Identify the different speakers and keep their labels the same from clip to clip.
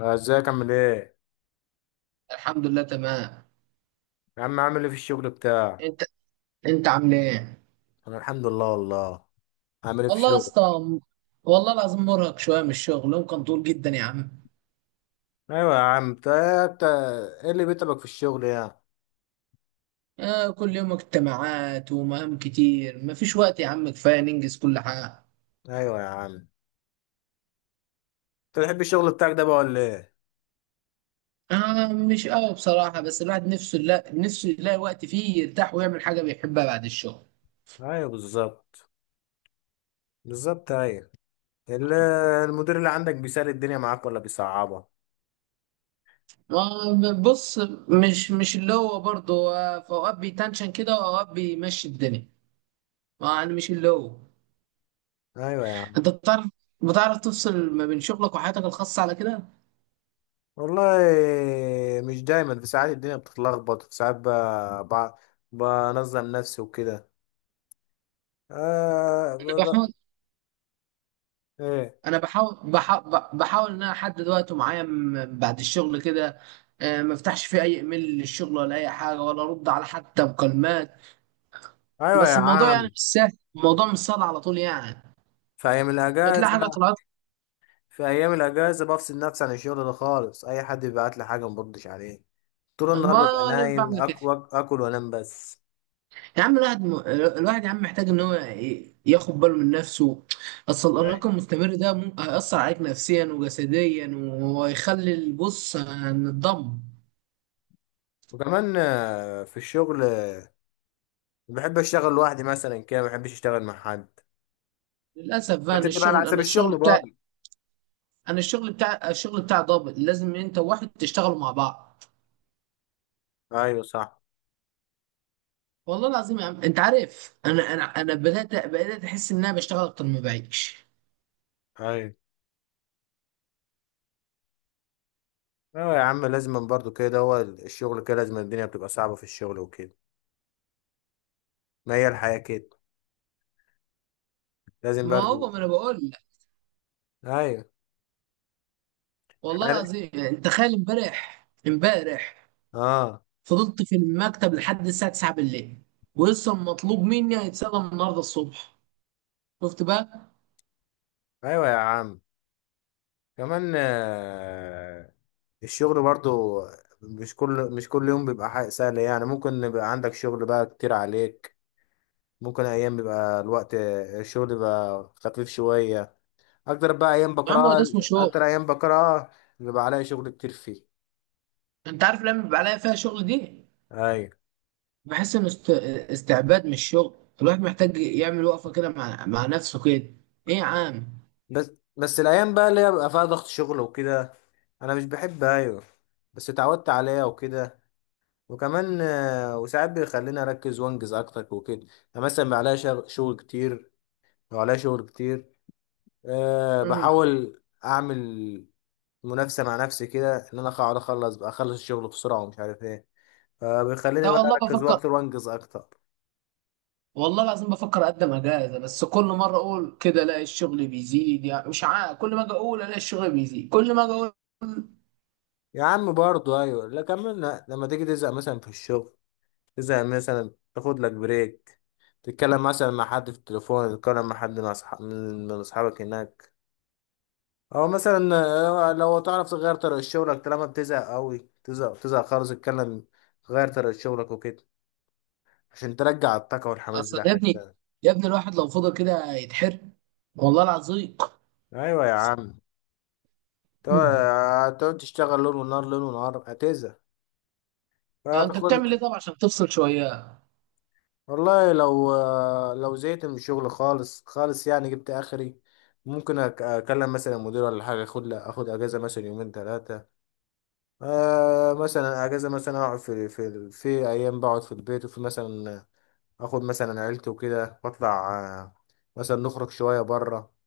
Speaker 1: آه، ازيك؟ عامل ايه؟
Speaker 2: الحمد لله تمام.
Speaker 1: يا عم، عامل ايه في الشغل بتاعك؟
Speaker 2: انت انت عامل ايه؟
Speaker 1: انا الحمد لله والله. عامل ايه في
Speaker 2: والله يا
Speaker 1: الشغل؟
Speaker 2: اسطى. والله العظيم مرهق شويه من الشغل، يوم كان طول جدا يا عم.
Speaker 1: ايوه يا عم، انت ايه اللي بيتعبك في الشغل يعني؟
Speaker 2: آه، كل يوم اجتماعات ومهام كتير، مفيش وقت يا عم كفايه ننجز كل حاجه.
Speaker 1: ايوه يا عم، انت بتحب الشغل بتاعك ده بقى ولا ايه؟
Speaker 2: آه، مش قوي بصراحه، بس الواحد نفسه، لا، نفسه يلاقي وقت فيه يرتاح ويعمل حاجه بيحبها بعد الشغل.
Speaker 1: ايوه بالظبط، بالظبط ايوه. ال- المدير اللي عندك بيسهل الدنيا معاك ولا بيصعبها؟
Speaker 2: آه بص، مش اللي هو برضه، في اوقات بيتنشن كده واوقات بيمشي الدنيا. يعني مش اللي هو.
Speaker 1: ايوه يا عم
Speaker 2: انت بتعرف تفصل ما بين شغلك وحياتك الخاصه على كده؟
Speaker 1: والله، مش دايما، في ساعات الدنيا بتتلخبط، في ساعات ب... بنظم نفسي وكده. آه ب... ب...
Speaker 2: بحاول.
Speaker 1: ايه.
Speaker 2: انا بحاول ان انا احدد وقت معين بعد الشغل كده. آه، ما افتحش فيه اي ايميل للشغل ولا اي حاجه ولا ارد على حتى مكالمات.
Speaker 1: ايوه يا
Speaker 2: بس الموضوع يعني
Speaker 1: عم،
Speaker 2: مش سهل، الموضوع مش سهل على طول يعني.
Speaker 1: في ايام
Speaker 2: تلاقي حاجه
Speaker 1: الاجازه
Speaker 2: طلعت.
Speaker 1: في ايام الاجازه بفصل نفسي عن الشغل ده خالص، اي حد بيبعت لي حاجه ما بردش عليه. طول النهار ببقى
Speaker 2: ما انا
Speaker 1: نايم،
Speaker 2: بعمل كده.
Speaker 1: اكل اكل وانام بس.
Speaker 2: يا عم الواحد يا عم محتاج ان هو ياخد باله من نفسه. اصل
Speaker 1: أيوة.
Speaker 2: الارهاق المستمر ده ممكن هيأثر عليك نفسيا وجسديا، ويخلي البص هنتدمر.
Speaker 1: وكمان في الشغل بحب اشتغل لوحدي مثلا كده، ما بحبش اشتغل مع حد.
Speaker 2: للاسف
Speaker 1: ما
Speaker 2: بقى،
Speaker 1: انت
Speaker 2: إن
Speaker 1: بتبقى على
Speaker 2: الشغل،
Speaker 1: حسب
Speaker 2: انا الشغل
Speaker 1: الشغل
Speaker 2: بتاعي،
Speaker 1: برضه.
Speaker 2: انا الشغل بتاع، الشغل بتاع ضابط، لازم انت وواحد تشتغلوا مع بعض.
Speaker 1: ايوه صح.
Speaker 2: والله العظيم يا عم، انت عارف، انا بدات احس ان انا بشتغل اكتر ما بعيش.
Speaker 1: ايوه. ايوه يا عم، لازم برضه كده، هو الشغل كده، لازم الدنيا بتبقى صعبه في الشغل وكده. ما هي الحياه كده، لازم
Speaker 2: ما
Speaker 1: برضه.
Speaker 2: هو ما انا بقول لك.
Speaker 1: ايوه.
Speaker 2: والله
Speaker 1: حر-
Speaker 2: العظيم، يعني تخيل، امبارح
Speaker 1: اه.
Speaker 2: فضلت في المكتب لحد الساعه 9 بالليل، ولسه مطلوب مني هيتسلم النهارده الصبح. شفت بقى؟
Speaker 1: ايوه يا عم. كمان الشغل برضو مش كل يوم بيبقى حاجة سهلة يعني، ممكن يبقى عندك شغل بقى كتير عليك، ممكن أيام بيبقى الوقت الشغل بيبقى خفيف شوية. أكتر بقى أيام
Speaker 2: يا عم هو ده
Speaker 1: بكرهها،
Speaker 2: اسمه شغل.
Speaker 1: أكتر أيام بكرهها. بيبقى عليا شغل كتير فيه.
Speaker 2: انت عارف لما بيبقى عليا فيها شغل دي،
Speaker 1: أيوة.
Speaker 2: بحس ان استعباد مش شغل. الواحد محتاج يعمل وقفه كده، مع نفسه كده. ايه يا عم.
Speaker 1: بس بس الأيام بقى اللي هي بيبقى فيها ضغط شغل وكده أنا مش بحب. أيوة. بس اتعودت عليها وكده. وكمان وساعات بيخليني أركز وأنجز أكتر وكده، يعني مثلا بيبقى عليا شغل كتير، وعليا شغل كتير. أه
Speaker 2: امم
Speaker 1: بحاول اعمل منافسه مع نفسي كده، ان انا اقعد اخلص بقى اخلص الشغل بسرعه ومش عارف ايه، فبيخليني
Speaker 2: لا،
Speaker 1: بقى
Speaker 2: والله
Speaker 1: اركز
Speaker 2: بفكر،
Speaker 1: اكتر وانجز اكتر.
Speaker 2: والله العظيم بفكر اقدم اجازه، بس كل مره اقول كده الاقي الشغل بيزيد. يعني مش عارف، كل ما اجي اقول الاقي الشغل بيزيد، كل ما اجي اقول.
Speaker 1: يا عم برضه، ايوه لا كملنا، لما تيجي تزهق مثلا في الشغل، تزهق مثلا تاخد لك بريك، تتكلم مثلا مع حد في التليفون، تتكلم مع حد، مع أصحاب، من اصحابك هناك، او مثلا لو تعرف تغير طريقه شغلك، طالما بتزهق قوي، تزهق تزهق خالص، اتكلم، غير طريقه شغلك وكده، عشان ترجع الطاقه والحماس
Speaker 2: اصل يا ابني،
Speaker 1: بتاعتك.
Speaker 2: يا ابني الواحد لو فضل كده يتحرق، والله العظيم.
Speaker 1: ايوه يا عم. تقعد
Speaker 2: مم.
Speaker 1: هتقعد تشتغل ليل ونهار، ليل ونهار هتزهق.
Speaker 2: انت بتعمل
Speaker 1: فدخلت.
Speaker 2: ايه طب عشان تفصل شويه؟
Speaker 1: والله لو لو زهقت من الشغل خالص خالص يعني، جبت اخري. ممكن اكلم مثلا المدير ولا حاجه، اخد اجازه مثلا يومين ثلاثه. آه مثلا اجازه، مثلا اقعد في ايام، بقعد في البيت وفي مثلا، اخد مثلا عيلتي وكده واطلع، آه، مثلا نخرج شويه بره.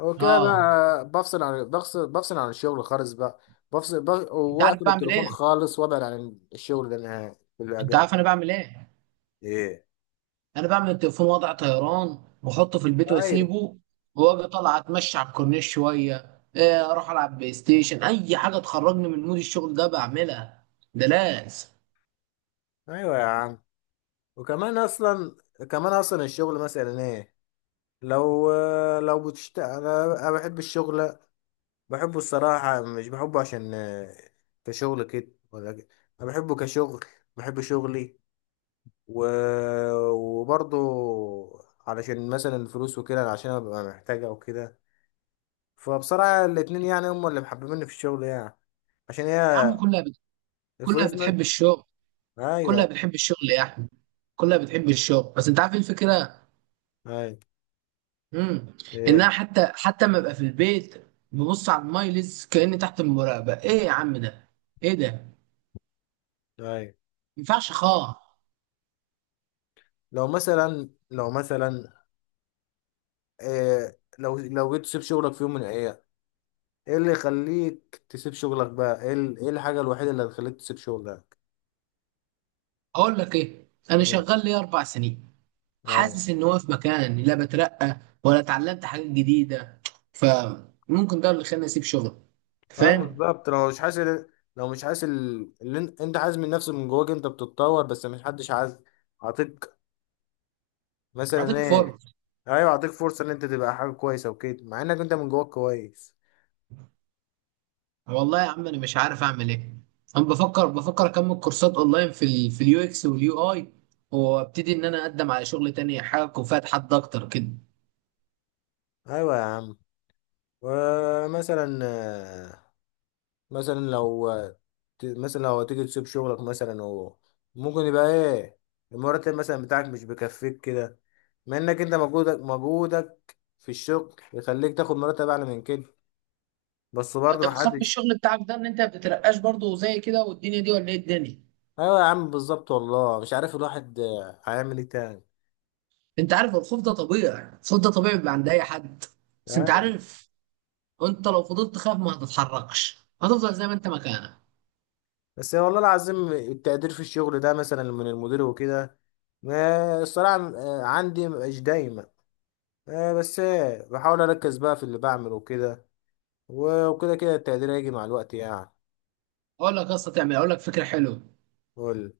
Speaker 1: هو كده
Speaker 2: اه.
Speaker 1: بقى، بفصل عن الشغل خالص بقى،
Speaker 2: انت عارف
Speaker 1: واقفل
Speaker 2: بعمل
Speaker 1: التليفون
Speaker 2: ايه؟
Speaker 1: خالص وابعد عن الشغل ده نهائي في
Speaker 2: انت عارف انا
Speaker 1: الاجازه.
Speaker 2: بعمل ايه؟
Speaker 1: ايه.
Speaker 2: انا بعمل التليفون وضع طيران واحطه في البيت
Speaker 1: ايوه.
Speaker 2: واسيبه، واجي طالع اتمشى على الكورنيش شويه، اروح العب بلاي ستيشن، اي حاجه تخرجني من مود الشغل ده بعملها. ده لازم.
Speaker 1: ايوه يا عم، وكمان اصلا كمان اصلا الشغل مثلا ايه، لو لو بتشت أنا بحب الشغل، بحبه الصراحه، مش بحبه عشان كشغل كده ولا كده، انا بحبه كشغل، بحب شغلي، و... وبرضه علشان مثلا الفلوس وكده، عشان أنا ببقى محتاجها وكده، فبصراحة الاتنين يعني هم اللي محببيني في الشغل يعني، عشان
Speaker 2: يا
Speaker 1: هي
Speaker 2: عم كلها
Speaker 1: الفلوس
Speaker 2: بتحب الشغل،
Speaker 1: ايوه.
Speaker 2: كلها بتحب الشغل يا احمد، كلها بتحب الشغل. بس انت عارف ايه الفكره؟
Speaker 1: ايوه.
Speaker 2: امم انها
Speaker 1: ايه.
Speaker 2: حتى ما ابقى في البيت، ببص على المايلز كاني تحت المراقبه. ايه يا عم ده؟ ايه ده؟ ما
Speaker 1: ايوه.
Speaker 2: ينفعش خالص.
Speaker 1: لو مثلا إيه، لو جيت تسيب شغلك في يوم من الايام، ايه اللي يخليك تسيب شغلك بقى، ايه ايه الحاجة الوحيدة اللي هتخليك تسيب شغلك؟
Speaker 2: اقول لك ايه، انا
Speaker 1: ايوه.
Speaker 2: شغال لي 4 سنين،
Speaker 1: ايوه.
Speaker 2: حاسس ان هو في مكان، لا بترقى ولا اتعلمت حاجات جديده. فممكن ده اللي خلاني اسيب شغل.
Speaker 1: اه
Speaker 2: فاهم؟
Speaker 1: بالظبط، لو مش حاسس اللي انت عايز من نفسك، من جواك انت بتتطور بس مش حدش عايز عاطيك، مثلا
Speaker 2: اعطيك
Speaker 1: ايه.
Speaker 2: فرص.
Speaker 1: ايوه، اعطيك فرصه ان انت تبقى حاجه كويسه وكده، مع انك انت من جواك كويس.
Speaker 2: والله يا عم انا مش عارف اعمل ايه، انا بفكر اكمل كورسات اونلاين في ال في اليو اكس واليو اي، وابتدي ان انا اقدم على شغل تاني، حاجه تكون فيها تحدي اكتر كده.
Speaker 1: ايوه يا عم. ومثلا مثلا لو مثلا لو تيجي تسيب شغلك مثلا ممكن يبقى ايه؟ المرتب مثلا بتاعك مش بيكفيك كده، مع انك انت مجهودك في الشغل يخليك تاخد مرتب اعلى من كده، بس برضه
Speaker 2: انت بتخاف من
Speaker 1: محدش.
Speaker 2: الشغل بتاعك ده ان انت ما بتترقاش برضه زي كده والدنيا دي، ولا ايه الدنيا؟
Speaker 1: ايوه يا عم بالظبط، والله مش عارف الواحد هيعمل ايه تاني.
Speaker 2: انت عارف الخوف ده طبيعي، الخوف ده طبيعي بيبقى عند اي حد. بس انت
Speaker 1: أيوة.
Speaker 2: عارف، انت لو فضلت تخاف ما هتتحركش، هتفضل زي ما انت مكانك.
Speaker 1: بس والله العظيم، التقدير في الشغل ده مثلا من المدير وكده، ما الصراحة عندي مش دايما، بس بحاول اركز بقى في اللي بعمله وكده، وكده كده التقدير هيجي مع الوقت يعني.
Speaker 2: اقول لك فكره حلوه.
Speaker 1: قول.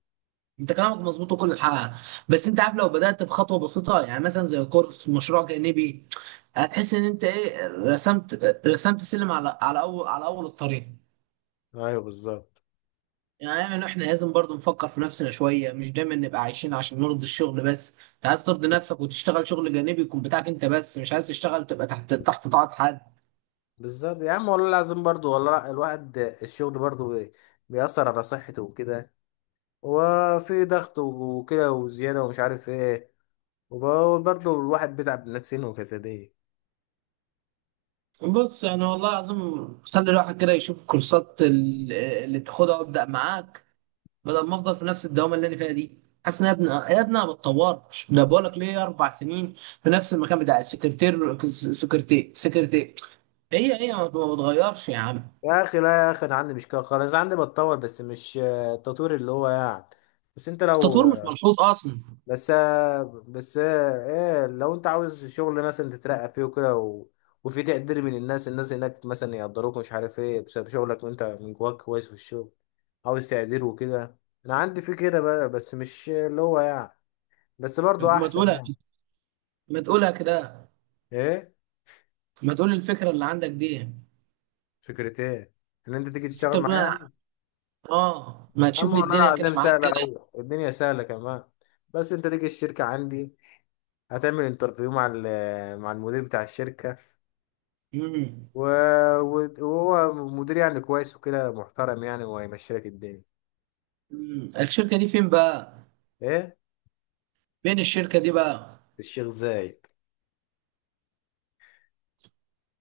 Speaker 2: انت كلامك مظبوط وكل حاجه. بس انت عارف، لو بدات بخطوه بسيطه، يعني مثلا زي كورس مشروع جانبي، هتحس ان انت ايه، رسمت سلم على اول الطريق.
Speaker 1: ايوه بالظبط.
Speaker 2: يعني احنا، لازم برضو نفكر في نفسنا شويه، مش دايما نبقى عايشين عشان نرضي الشغل بس. انت عايز ترضي نفسك وتشتغل شغل جانبي يكون بتاعك انت، بس مش عايز تشتغل تبقى تحت طاعه حد.
Speaker 1: بالظبط يا عم، والله العظيم برضو، والله لا، الواحد الشغل برضو بيأثر على صحته وكده، وفي ضغط وكده وزيادة ومش عارف ايه، وبقول برضو الواحد بيتعب نفسيا وجسديا.
Speaker 2: بص يعني والله العظيم، خلي الواحد كده يشوف الكورسات اللي تاخدها وابدا معاك، بدل ما افضل في نفس الدوامه اللي انا فيها دي. حاسس ان، يا ابني، يا ابني انا ما بتطورش. انا بقول لك ليه، 4 سنين في نفس المكان بتاع السكرتير، سكرتير سكرتير، هي هي ما بتغيرش يا عم.
Speaker 1: يا اخي لا يا اخي، انا عندي مشكلة خالص، عندي بتطور بس مش التطوير اللي هو يعني. بس انت لو
Speaker 2: التطوير مش ملحوظ اصلا.
Speaker 1: بس بس ايه لو انت عاوز شغل مثلا تترقى فيه وكده، وفي تقدير من الناس هناك مثلا يقدروك، مش عارف ايه، بسبب شغلك وانت من جواك كويس في الشغل، عاوز تقدير وكده. انا عندي في كده بقى بس مش اللي هو يعني، بس برضو
Speaker 2: طب
Speaker 1: احسن يعني.
Speaker 2: ما تقولها كده،
Speaker 1: ايه.
Speaker 2: ما تقول الفكره اللي عندك دي.
Speaker 1: فكرة ايه؟ ان انت تيجي
Speaker 2: مش
Speaker 1: تشتغل
Speaker 2: انت
Speaker 1: معايا
Speaker 2: بتقول أنا-.
Speaker 1: يعني.
Speaker 2: اه، ما تشوف لي
Speaker 1: اما انا
Speaker 2: الدنيا كده
Speaker 1: العزام
Speaker 2: معاك
Speaker 1: سهلة
Speaker 2: كده.
Speaker 1: اوي، الدنيا سهلة كمان. بس انت تيجي الشركة عندي، هتعمل انترفيو مع مع المدير بتاع الشركة،
Speaker 2: امم.
Speaker 1: و... وهو مدير يعني كويس وكده، محترم يعني، وهيمشي لك الدنيا.
Speaker 2: أمم. الشركه دي فين بقى؟
Speaker 1: ايه.
Speaker 2: فين الشركه دي بقى؟
Speaker 1: في الشيخ زايد.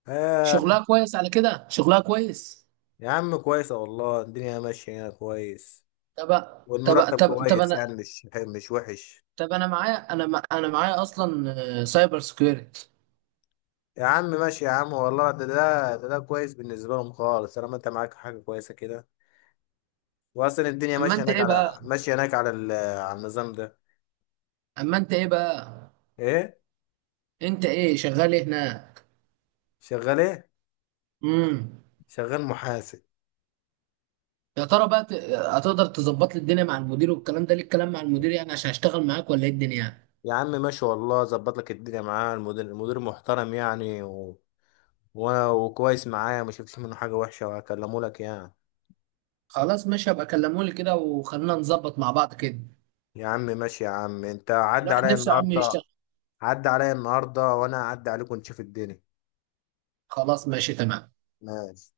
Speaker 1: آه.
Speaker 2: شغلها كويس على كده، شغلها كويس.
Speaker 1: يا عم كويسة والله، الدنيا ماشية هنا كويس،
Speaker 2: طب طب
Speaker 1: والمرتب
Speaker 2: طب طب
Speaker 1: كويس
Speaker 2: انا
Speaker 1: يعني، مش وحش.
Speaker 2: طب انا معايا، اصلا سايبر سكيورتي.
Speaker 1: يا عم ماشي يا عم، والله ده كويس بالنسبة لهم خالص، طالما انت معاك حاجة كويسة كده، وأصلا الدنيا
Speaker 2: اما
Speaker 1: ماشية
Speaker 2: انت
Speaker 1: هناك
Speaker 2: ايه بقى،
Speaker 1: على النظام ده.
Speaker 2: اما انت ايه بقى
Speaker 1: ايه؟
Speaker 2: انت ايه شغال ايه هناك؟
Speaker 1: شغال ايه؟
Speaker 2: امم
Speaker 1: شغال محاسب.
Speaker 2: يا ترى بقى، هتقدر تظبط لي الدنيا مع المدير؟ والكلام ده ليه الكلام مع المدير يعني، عشان هشتغل معاك ولا ايه الدنيا يعني؟
Speaker 1: يا عم ماشي والله، ظبط لك الدنيا معاه، المدير محترم يعني، وانا وكويس معايا، ما شفتش منه حاجه وحشه، وهكلمه لك يعني.
Speaker 2: خلاص ماشي، هبقى كلمولي كده وخلينا نظبط مع بعض كده.
Speaker 1: يا عم ماشي يا عم، انت عدى
Speaker 2: الواحد
Speaker 1: عليا
Speaker 2: نفسه يا عم
Speaker 1: النهارده،
Speaker 2: يشتغل.
Speaker 1: وانا اعدي عليكم نشوف الدنيا.
Speaker 2: خلاص ماشي تمام.
Speaker 1: ماشي.